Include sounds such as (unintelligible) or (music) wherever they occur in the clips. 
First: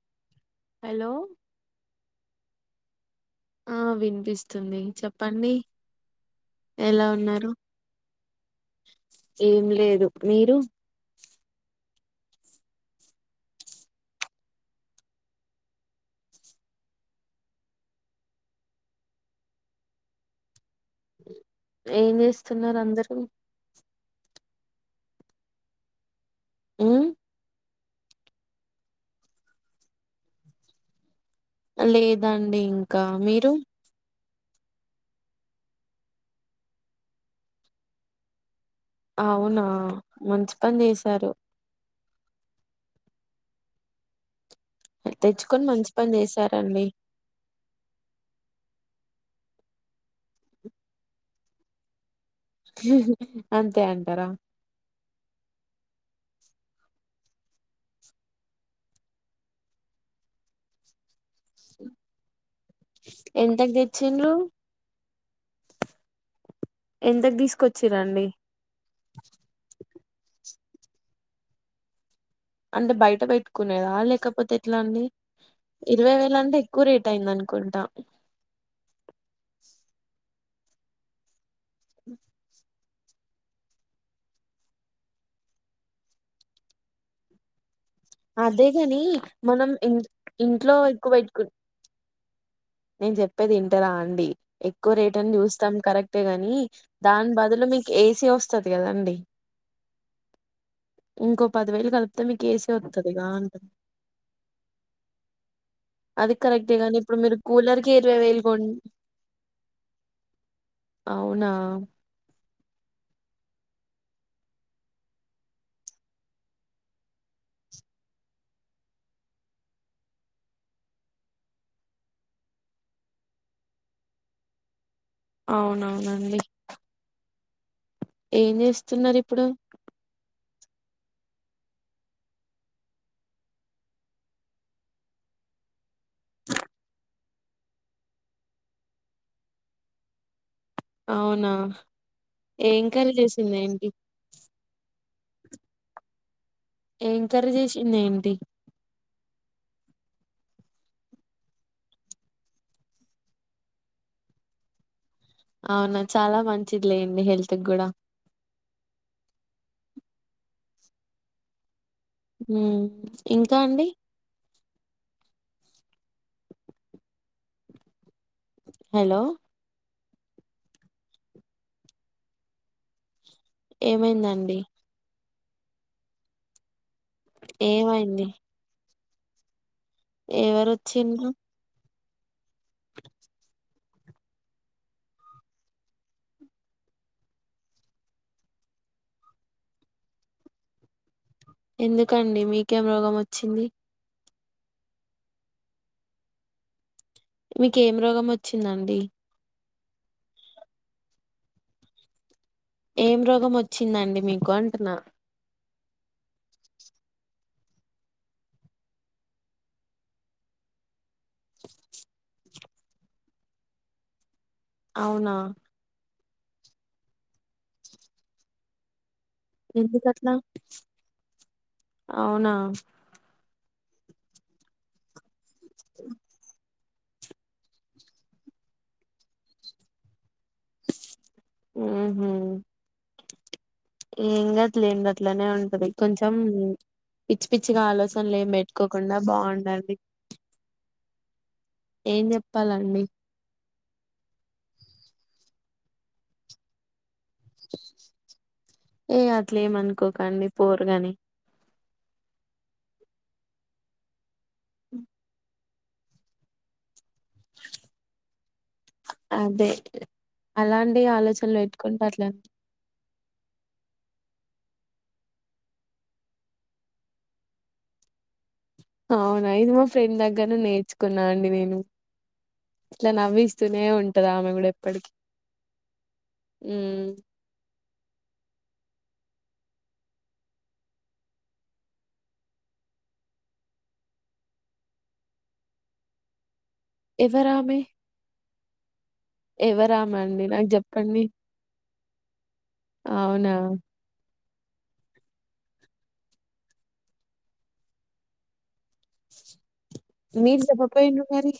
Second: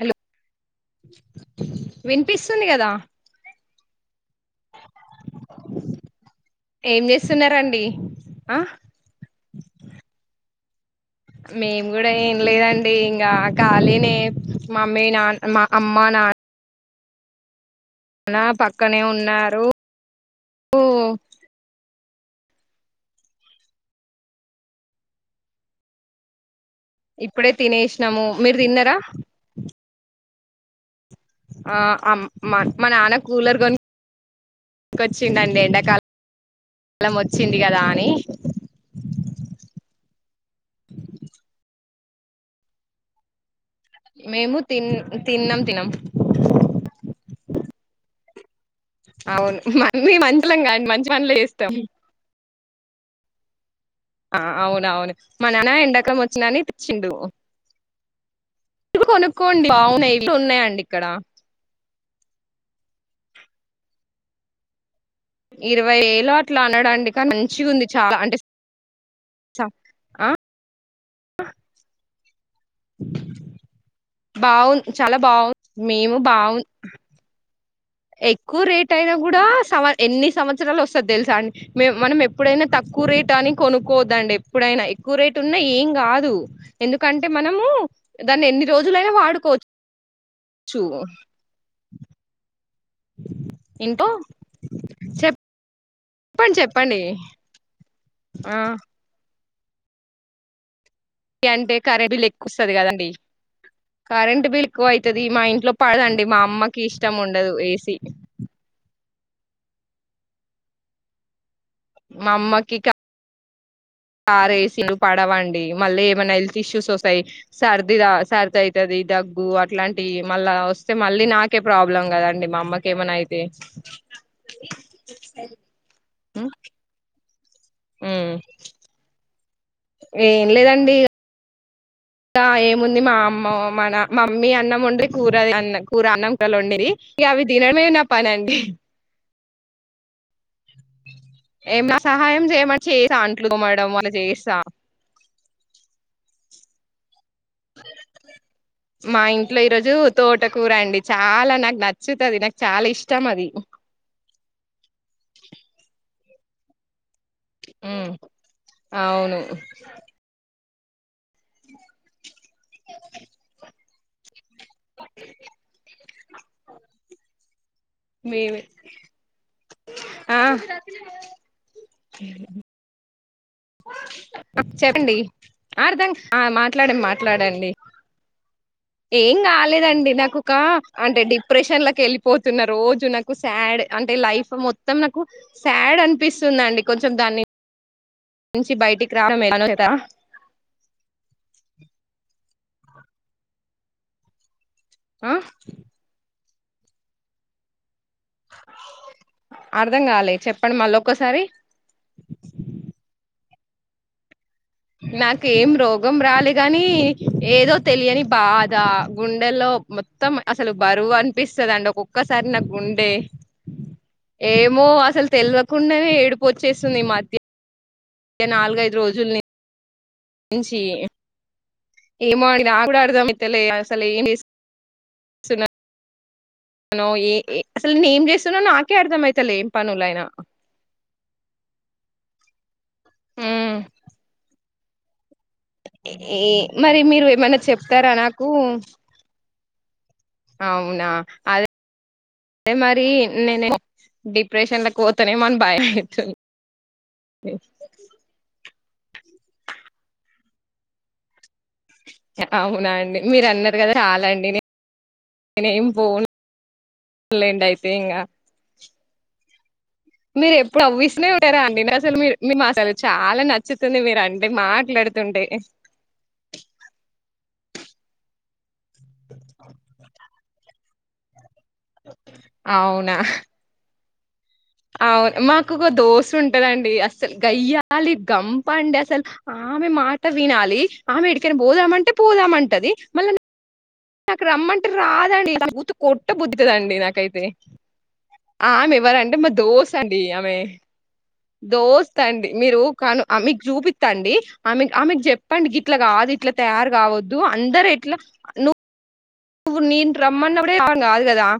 Hello hello విన్పిస్ నుంది కదా ఆ వినిపిస్తుంది చెప్పండి. ఏం ఎలా ఉన్నారు చేస్తున్నారండి అ ఏం లేదు మీరు మేము కూడా ఏం లేదండి ఇంగ ఖాళీనె మమ్మీ నాన్ మా అమ్మ నాన్న్ నాన్నా పక్కనే ఉన్నారు. ఓ ఏం చేస్తున్నారు అందరూ మ్మ్ ఇప్పుడె తినేసినము మీరు తిన్నర ఆ అమ్ మ లేదండి మా ఇంకా నాన్న మీరు కూలర్ కొనుకో కోచ్చిండండి ఎండాకాలం వచ్చింది కదా అని అవునా మంచి పని చేసారు. మేము తిన్ తిన్నం తెచ్చుకొని తిన్నం మంచి పని చేశారండి అవును మేము మనుషులం కాద్ మంచి పనులే చేస్తాం. అంత్ ఆ అవునువును మనాన ఇందాక నీ తెచ్చిండు అది కొనుక్కోండి అవునా ఇట్లున్నాయండి ఇక్కడ ఎంతక్ తెచ్చిండ్రు ఇరవై ఏలు అట్లా అన్నడండి కని ఎంతకు మంచిగుంది చాలా తీసుకొచ్చిరండి అంటె చ అ అంటే బయట పెట్టుకునేదా లేకపోతే ఎట్లా బాగుంది అండి చాలా బాగుంది మేము ఇరవై వేలంటె బాగుంది ఎక్కువ రేట్ అయింది అనుకుంటా ఎక్కువ రేట్ అయిన కూడా సవస్ ఎన్ని సంవత్సరాలు వస్తది తెలుసా అండ్ మెమ్ మనం ఎప్పుడైనా తక్క్ ఎక్కువ రేటు అని కొనుక్కోవద్దండి ఎప్పుడైనా ఎక్కువ రేటు ఉన్నా ఏం కాదు ఎందుకంటే మనము దాన్ని ఎన్ని అదేగని రోజులైనా మనం వాడుకోవచ్చు ఇం ఇంట్లో ఎక్కువ పెట్టుకుంట్ నేను చెప్పేది ఇంటరా ఇంట్లో అండి ఎక్కువ రేట్ అని చూస్తాం కరెక్టే గని చెప్పండి చెప్పండి దాని బదులు మీకు ఏసీ ఆ వస్తది కదండి. ఇంకో అంటే పదివేలు కరెంట్ కలిపితే బిల్ మీకు ఎక్కువ ఏసీ వస్తది కదండి వత్తదిగా అంట కరెంట్ బిల్ ఎక్కువైతది మా ఇంట్లో పడదండి అది మా కరెక్టే అమ్మకి గాని ఇష్టం ఇప్పుడు మీరు ఉండదు. కూలర్ కే ఏసీ ఇరవై వేలు కోన్ అవునా మా అమ్మ ఇకా కార్ వేసి పడవండి మళ్ళీ ఏమైనా హెల్త్ ఇష్యూస్ వస్తాయి సర్ది సర్ది అవుతుది దగ్గు అట్లాంటివి మళ్ళా వస్తే మళ్ళీ నాకే ప్రాబ్లం కదండి మా అమ్మకేమైనా అయితే అవునవునండి ఉమ్ ఏం చేస్తున్నారు ఇప్పుడు ఏం లేదండి ఇకా ఏముంది మా అమ్మ మన మా మమ్మీ అన్నం ఉండ్రి కూర అన్న కూర అన్నం కులు వండేది ఇక అవి తినడంమేమ నా పనండి అవునా ఏం సహాయం ఏం చేయమరి కర్రీ చేస అంట్లు చేసింది ఏంటి కొమరడం అళ చేసా ఏం కర్రీ చేసింది ఏంటి మా ఇంట్లో ఈరోజు తోటకూర అండి చాలా నాకు నచ్చుతుది నాకు చాలా ఇష్టం అది అవునా చాలా మంచిది లేం ఉ అవును స ఊ ఇంకా అండి మేమే హలో ఆ ఏమైందండి అర్దం మా మాట్లాడ మాట్లాడండి ఏమైంది ఏం కాలే ండి నాకు ఒక ఎవరు అంటే వచ్చిండ్రు డిప్రెషన్ వెళ్ళిపోతున్న రోజు నాకు శాడ్ అంటే లైఫ్ మొత్తం నాకు శాడ్ అనిపిస్తుందిండి కొంచెం దాన్ని నుంచి బయటికి రా ఎందుకండి మీకేం రోగం వచ్చింది ఆ మీకు ఏం రోగం వచ్చిందండి అర్ధం కాలే చెప్పండి మళ్ళీ ఒక్కసారి ఏం రోగం వచ్చిందండి మీకు అంటున్నా నాకు ఏం రోగం రాలేదు కాని ఏదో తెలియని బాధ గుండెల్లో మొత్తం అసలు బరువు అం ఒప్పిస్తుంది అండి ఒక్కసారి నాకి గుండె ఏమో అసలు అవునా తెలివకుండా ఏడుప్ వచ్చేస్తుంది మధ్య నాలుగైదు రోజులు నుం ఎందుక నుంచి ఏమో అవునా అని ఆ కూడా అడుదాం. అసలు ఇ (inaudible) అనో ఏ అసలు నే ఏం చేస్తున్నా, నాకే అర్థమ అవుతలే ఏం పనులయినా. ఆహ ఆ ఇంగద్లేంద అట్లనే ఉంటది. కొంచెం ఏ మరి మీరు పిచ్చి ఏమైనా పిచ్చిగా చెప్తారా ఆలోచనలు నాకు ఏమి పెట్టుకోకుండా బాగుండాలి. (inaudible) అవునా అదే అ చెప్పాలండి మరి నేనే డిప్రెషన్ లో కోతనే మం భయతు ఏ అట్లే ఏమనుకోకండి పోరుగాని అవునా అండి. మీరు అన్నారు కదా రాలండి నేను. (inaudible) నేను ఏం పోలేం అయితే ఇంకా అదే మీరు ఎప్పుడు అలాంటి ఆలోచనలు నవ్విస్తారండి. నేను పెట్టుకుంటే అసలు అట్లా మీ మే అసలు చాలా నచ్చు వస్తుంది మీరు అంటే మాట్లాడుతుంటే అవునా ఇది మా ఫ్రెండ్ దగ్గర నేర్చుకున్న న్నా అండి నేను ఇట్లా అవునా నవ్విస్తూనే ఉంటా. (unintelligible) అవును మాకు ఒక దోశ ఉంటదండి. మ్మ్ అస్సలు గయ్య గయ్యాళి గంప అండి అసలు. ఆమె మాట వినాలి, ఆమె ఎడికైనా పోదామంటే పోదామంటది. మళ్ళా నాకు రమ్మంటే రాదండి నా కొట్ట బుద్ధ ఇతుదండి నాకైతే ఎవరామె ఆమె ఎవర అంటే మా దోస ఎవరామె అండి ఆమె నాకు చెప్పండి దోస్త్ అండి మీరు కాను అవునా ఆమీకు చూపిస్తండి ఆమెకు ఆమెకు చెప్పండి ఇట్లా కాదు. ఇట్లా తయారు కావద్దు. అందరు ఇట్లా ను ను నంట రమ్మ మీరు అప్పుడే ఆంగ చెప్పపోయిండ్రు అదిగదా మరి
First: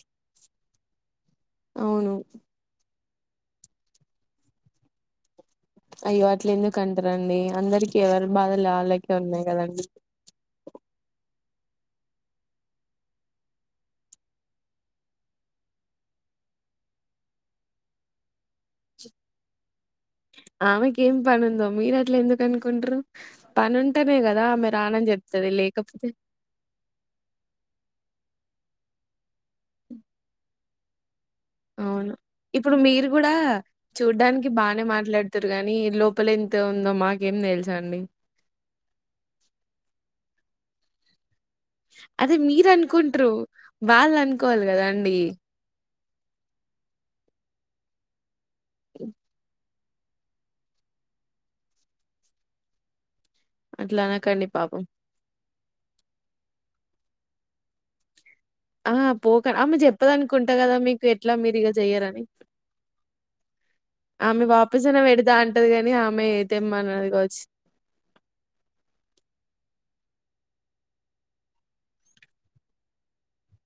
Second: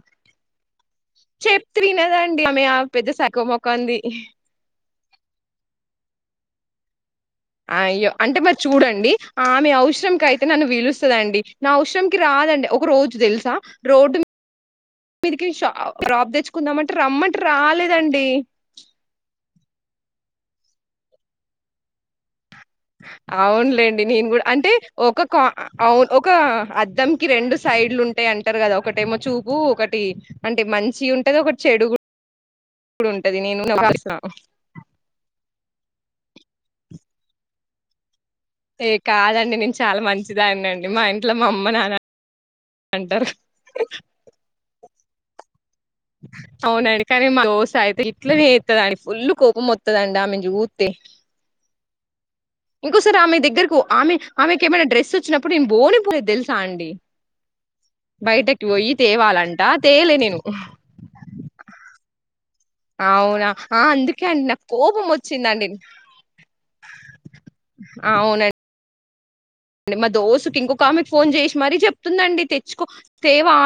అవును చెప్త్రినదండి అమెఆ పెద్ద సకువ మొక్క ఉంది. అయ్యవాట్లింద కం అయ్యో అంటే మరి చూడండి. ఉన్నాయి ఆమె కదండి అవసరం క అయితే నన్ను పిలుస్తందండి నా అవసరంకి రాదండి. ఒక రోజు తెలుసా రోడ్డు మీకి డ్రప్ తెచ్చుకుందామంటే రమ్మంటే రాలేదండి. ఆమెక ఏం పనుందోం మీయనాట్ల ఎందు అవునులేండి నేను కూడా ఆమె అంటే రానని ఒక చెప్తది లేకపోతే అవును ఒక అద్దంకి రెండు సైడ్లు ఉంటా అంటారు కదా ఒకటేమో చూపు ఒకటి అంటే మంచి ఉంటే అవును ఇప్పుడు మీరు కూడా ఉంటది. నేను చూడ్డానికి బానే మాట్లాడుతారు గానీ లోపల ఎంత ఉందో మాకేం తెల్సండి ఏ కాదండి నేను చాలా మంచిదని అనండి మా ఇ మట్ల మా అమ్మ నానా ఇ అనుకుంట్రారు వాళ్ళు అనుకోవాలి కదా అండి అవునుంక దోస్త్ అయితే ఇట్ల ఫుల్లు కోపం దం అమెనీ చూతే ఇంకోసారి అమె దగ్గరకు అట్లా ఆమె అనకండి ఆమె పాపం ఏమైనాడ్రెస్ వచ్చినా అప్పుడు బోని పో తెలు సాడడి బయటకి పోయి ఆ తేవాలంటా తేయలే నేను ఇట్లా మీరుగ చెయ్యరని అవునా ఆ అందుకే ఆమె అండి నాకు వాపసన కోపం పెడతా వచ్చిందండి అంటది కాని ఆమె తెమ్మన్నది కావచ్చు అవునండి అ మా దోస్త్కీ ఇంకొక ఆమెకు ఫోన్ చేసి మరీ చెప్తుందండి తెచ్చుకో తేవా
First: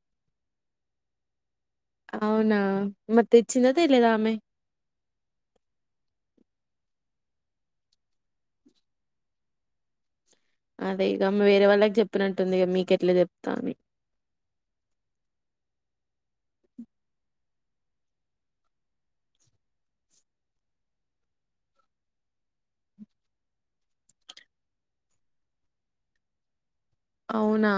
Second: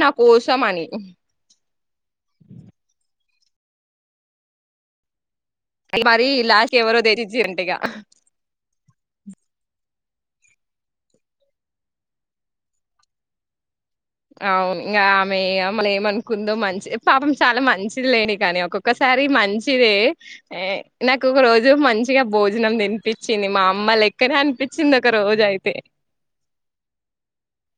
నా కోసం అని అవునా మరి తెచ్చింద తేలేదా ఆమె అ మరి లాస్ట్ ఎవరో తెచచ్చ రంటగా అదే ఇక వేరే వాళ్ళకి చెప్పినట్టుంది ఇ మీకెట్లా చెప్తా అని అవును ఇంకా ఆమె అమ్మలు ఏమనుకుందో మంచిది పాపం చాలా మంచిది లేని కానీ ఒక్కొక్కసారి మంచిదే నాకు ఒక రోజు మంచిగా భోజనం తినిపించింది మా అమ్మ లెక్కనే అనిపించింది ఒక రోజు అయితే అవునా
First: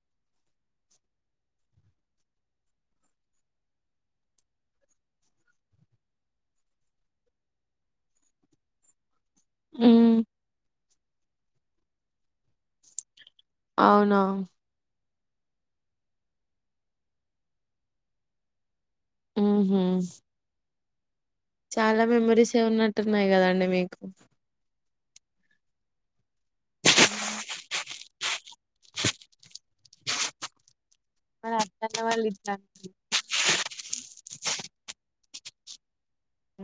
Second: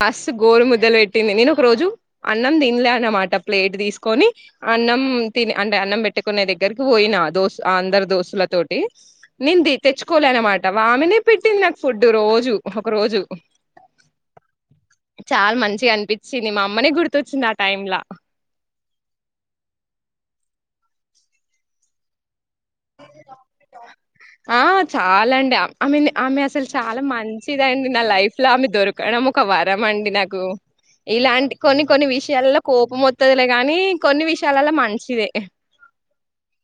ఫస్ గోరు ముద్దలు పెట్టింది నేను ఒక రోజు అన్నం తినలే అనమాట ప్లేట్ తీసుకొని అన్నం తి అంటే అన్నం పెట్టుకునే దగ్గరకి పోయినా ఆ దోస్తు అందరు దోస్తుల తటి నింది మ్మ్ తెచ్చుకోలే అనమాట వామినే పెట్టింది నాకు ఫుడ్డు రోజు ఒక రోజు అవునా చాలా మంచిగా అనిపించింది మా అమ్మనే గుర్తొచ్చింది ఆ టైమ్లా ఆ హ చాలా మెమరీస్ వే ఉన్నట్టున్నాయి కదండి మీకు ఆ చాలా అండి ఐ మీన్ ఆమె అసలు చాలా మంచిదండి నా లైఫ్ లా ఆమె దొరకడం ఒక వారం అండి నాకు ఇలాంటి మరి కొన్ని అత్తన్న కొన్ని వాళ్ళు ఇట్లా విషయాల్లో కోపం వతుదిలే కాగానీ కొన్ని విషయా చాలాల మంచిదే హ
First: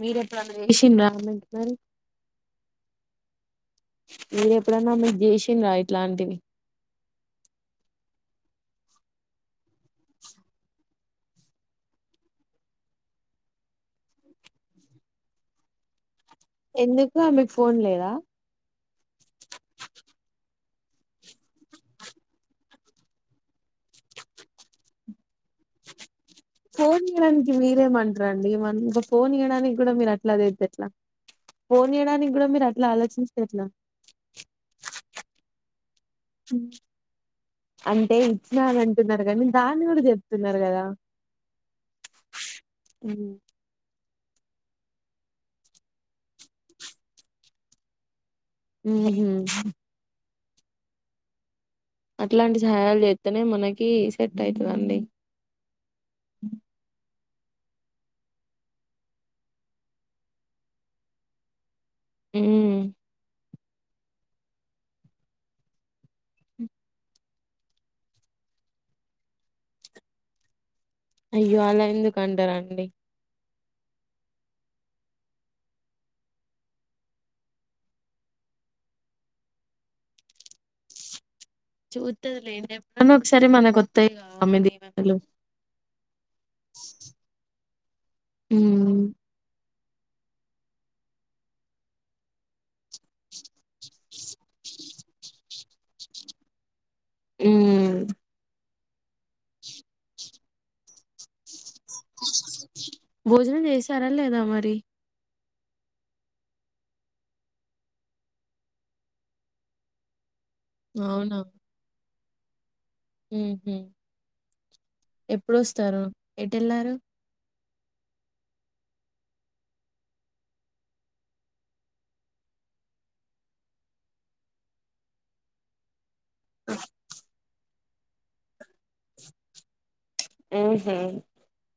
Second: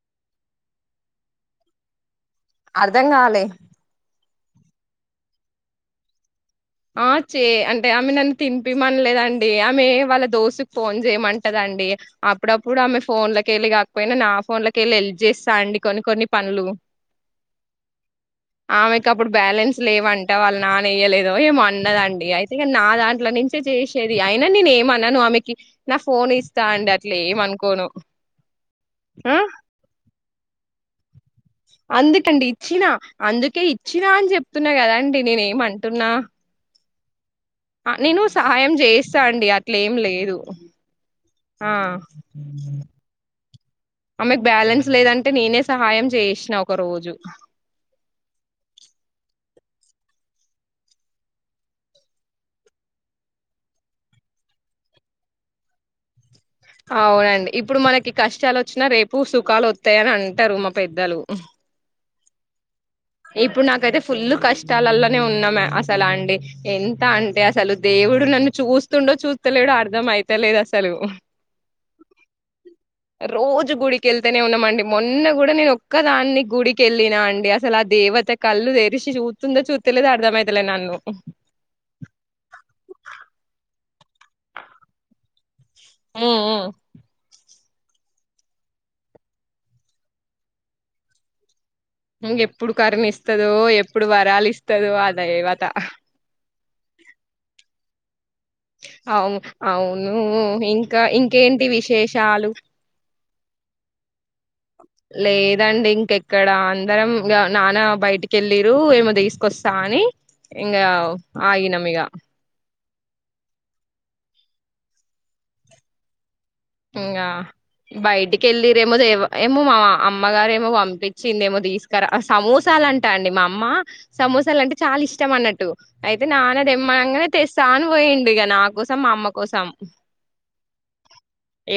మీరెప్పుడు అ చేస రా అమెంటి మరి అర్ధం కావాలి మీరు ఎప్పుడన్నా మీరు చేసిన రా ఇట్లాంటివి ఆ చే అంటే ఆమె నన్ను తినిపిమనలేదండి ఆమె వాళ్ళ దోస్తుకి ఫోన్ చేయమంటదండి అప్పుడప్పుడు ఆమె ఫోన్ లోక వెళ్ళి కాకపోయినా నా ఫోన్ లోకి వెళ్ళి హెల్ప్ చేస్తా అండి కొన్ని కొన్ని పనులు ఎందుకు ఆమెకు ఫోన్ లేదా ఆమెకప్పుడు బ్యాలెన్స్ లేవంట వ నాన ఈయలేదు ఏమో అన్నదండి అయితే నా దాంట్లో నుంచే చేసేది అయినా నేను ఏమి అనను ఆమెకి ఫోన్ ఇస్తా అండి ఫోన్ అట్లా ఇయడానికి ఏమనుకోను మీరేమంటారండి ఇక ఫోన్ ఆ ఇయడానికి కూడా మీరు ఇట్లా చేత్తే అందుకండి అట్లా ఇచ్చినా ఆలోచిస్తే అందుకే ఎట్లా ఇచ్చినా అని చెప్తున్నా కదాండి నేనేమన్ అంటున్న ఆ అంటే నేను ఇచ్చినా సహాయం అని చేస్తా అంటున్నారు కానీ అండి దాన్ని అట్లేం కూడా లేదు చెప్తున్నారు కదా ఆ ఆమెకు బ్యాలెన్స్ లేదంటే నేనే సహాయం చేసినా ఒక రోజు ఊహూ అట్లాంటి సహయాలు చేస్తేనే మనకి సెట్ అయితదండి అవునండి ఇప్పుడు మనకి కష్టాలు వచ్చినా రేపు సుఖాలు వత్తాయని అంటారు మా పెద్దలు హ్మ్ ఇప్పుడు నాకైతే ఫుల్లు కష్టాలలోనే ఉన్నాం అసలు అండి ఎంత అంటే అసలు దేవుడు నన్ను చూస్తుండో చూస్తలేడో అర్థం అయితేలేదు అస అయ్యో అలా ఎందుకు అంటారాండి గుడికెళ్తేనే ఉన్నామండి మొన్న కూడా నేను ఒక్కదాన్ని గుడికెళ్ళిన అండి అసలు అది దేవత కళ్లు తెరిసి చూత్తుందో చూత్తలేదో అర్ధంమైతలే నన్ను చూత్తది లే ఎప్పుడైనా ఒకసారి మనకొత్తాయిగా ఎనిమిది వందలు హ్మ్ ఇంక ఎప్పుడు కరుణ ఇస్తదో ఎప్పుడు వరాలు ఇస్తదో అ దేవత హ్మ్ అవును అవునూ ఇంకా ఇంకేంటి విష శేషాలు భోజనం చేసారా లేదా మరి లేదండి ఇంకెక్కడ అందరం నాన్న బయటికెళ్ళీరు ఏమో తీసుకొస్తా అని ఇంగా అవునా ఆగినం ఇగ ఎప్పుడొస్తారు ఎటెళ్లారు ఇంగా బయటికి వెళ్ళిరేమోవ ఏమో మా అమ్మగారేమో పంపించింది ఏమో తీసుకురా సమోసాలంటా అండి మా అమ్మ సమోసాలు అంటే చాలా ఇష్టం అన్నట్టు అయితే నాన్న తెమ్మనంగానే తెస్ తాను పోయిండు ఇక నా కోసం మా అమ్మ కోసం ఊహూ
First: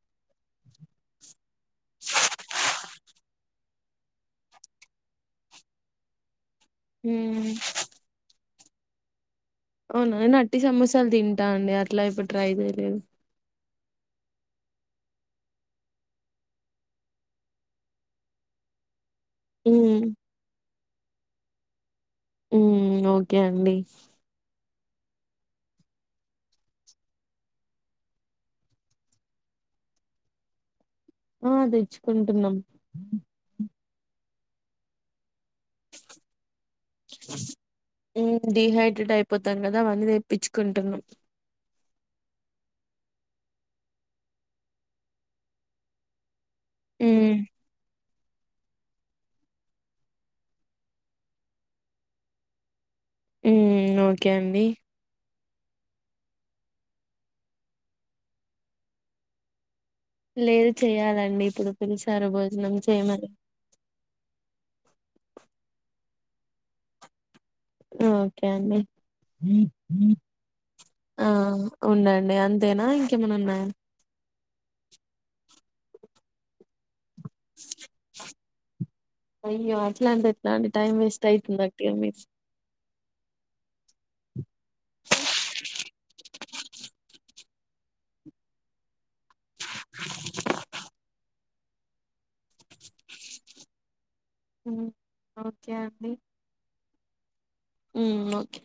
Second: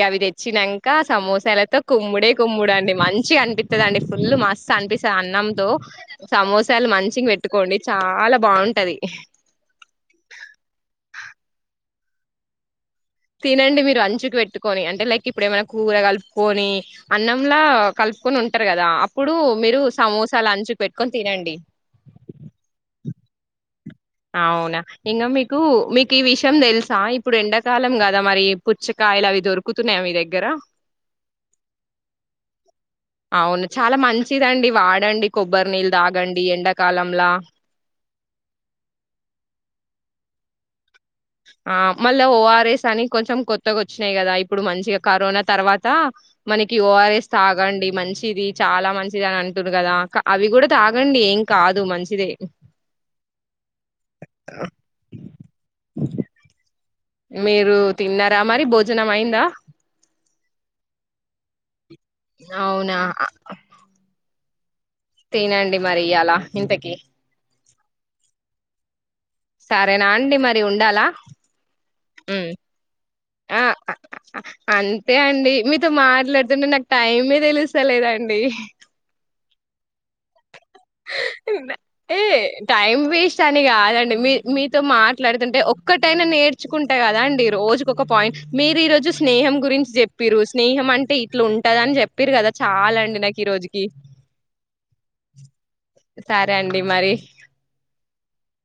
అవి తెచ్చినంక సమోసాలతో కుమ్ముడే కుమ్ముడు అండి మంచిగ అనిపిత్తదండి ఫుల్ మస్ అనిపిస్తుంది అన్నంతో సమోసా చాలలు మంచిగా ఉమ్ పెట్టుకోండి చాలా బాగుంటంది అది అవునా నేను నాట్టి సమోసలు తింటాండి. అట్లా ఎప్పుడు ట్రై చేయలేదు. తినండి మీరు అంచుకు పెట్టుకొని అంటే లైక్ ఇప్పుడు ఏమైనా కూర కలుపుకొని అన్నంలా కలుపుకొని ఉంటారు కదా అప్. ఇప్పుడు మీరు ఉమ్ సమోస. అలా అంచుకు పెట్టుకొని తినండి. ఉమ్ ఓకే అండి. అవునా ఇంకా మీకు మీకు ఈ విషయం తెలుసా ఇప్పుడు ఎండాకాలం కదా మరి పుచ్చకాయలు అవి దొరుకుతున్నాయా మీ దగ్గర. ఆహ్ తెచ్చుకుంటున్నాం. అవును చాలా మంచిదండి వాడండి. కొబ్బరి నీళ్ళు తాగండి ఎండాకాలంలా ఉమ్ డిహైడ్రేట్ అయిపోతాం కదా మల్లి. తెప్పించుకుంటున్నాం. ఆహ్ మళ్ళా ఓఆర్ఎస్ అని కొంచెం కొత్తగా వచ్చినయి కదా. ఇప్పుడు మంచిగా కరోనా తర్వాత. మనకి ఓఆర్ఎస్ ఉమ్ తాగండి మంచి. మంచిది చాలా మంచిది అని అంటుంరు కదా అవి కూడా తాగండి. ఏం కాదు మంచిదే. ఉమ్ ఓకే అండి. అఓకే మీరు తిన్నర మరి భోజనం అయిందా. లేదు చెయలండి ఇప్పుడు. మనసార భోజనం అవునా ఆ, చేయమని. తినండి మరి ఇయ్యాలా ఇంతకి. ఓకె అండి. సరేనా అండి మరి ఉండాలా ఆహ్ ఉండండి ఉమ్. అంతేనా ఇంకేమన్న ఆ ఉన్నాయా. ఆ, ఆ, అంతే అండి మీతో మాట్లాడుతుంటే నాకు. టైమే తెలుస్తలేదండి. అయ్యో అట్లా అంటే ఎట్. ఇలాంటి టైం వేస్ట్ అయితుంది అక్కయ్య మీకు. ఛా అని కాదండి. మీ మీతో మాట్లాడుతుంటే ఒక్కటైనా నేర్చుకుంట కదా అండి. రోజుకు ఒక పాయింట్ మీరు ఈ రోజు స్నేహం. గురించి చెప్పిండ్రు స్నేహం అంటే. ఇట్లు ఉంటదని చెప్పిండ్రు కదా చాలండి నాకు ఈ రోజుకి. ఓకే అండి సరే అండి మరి. ఉమ్ ఓకే.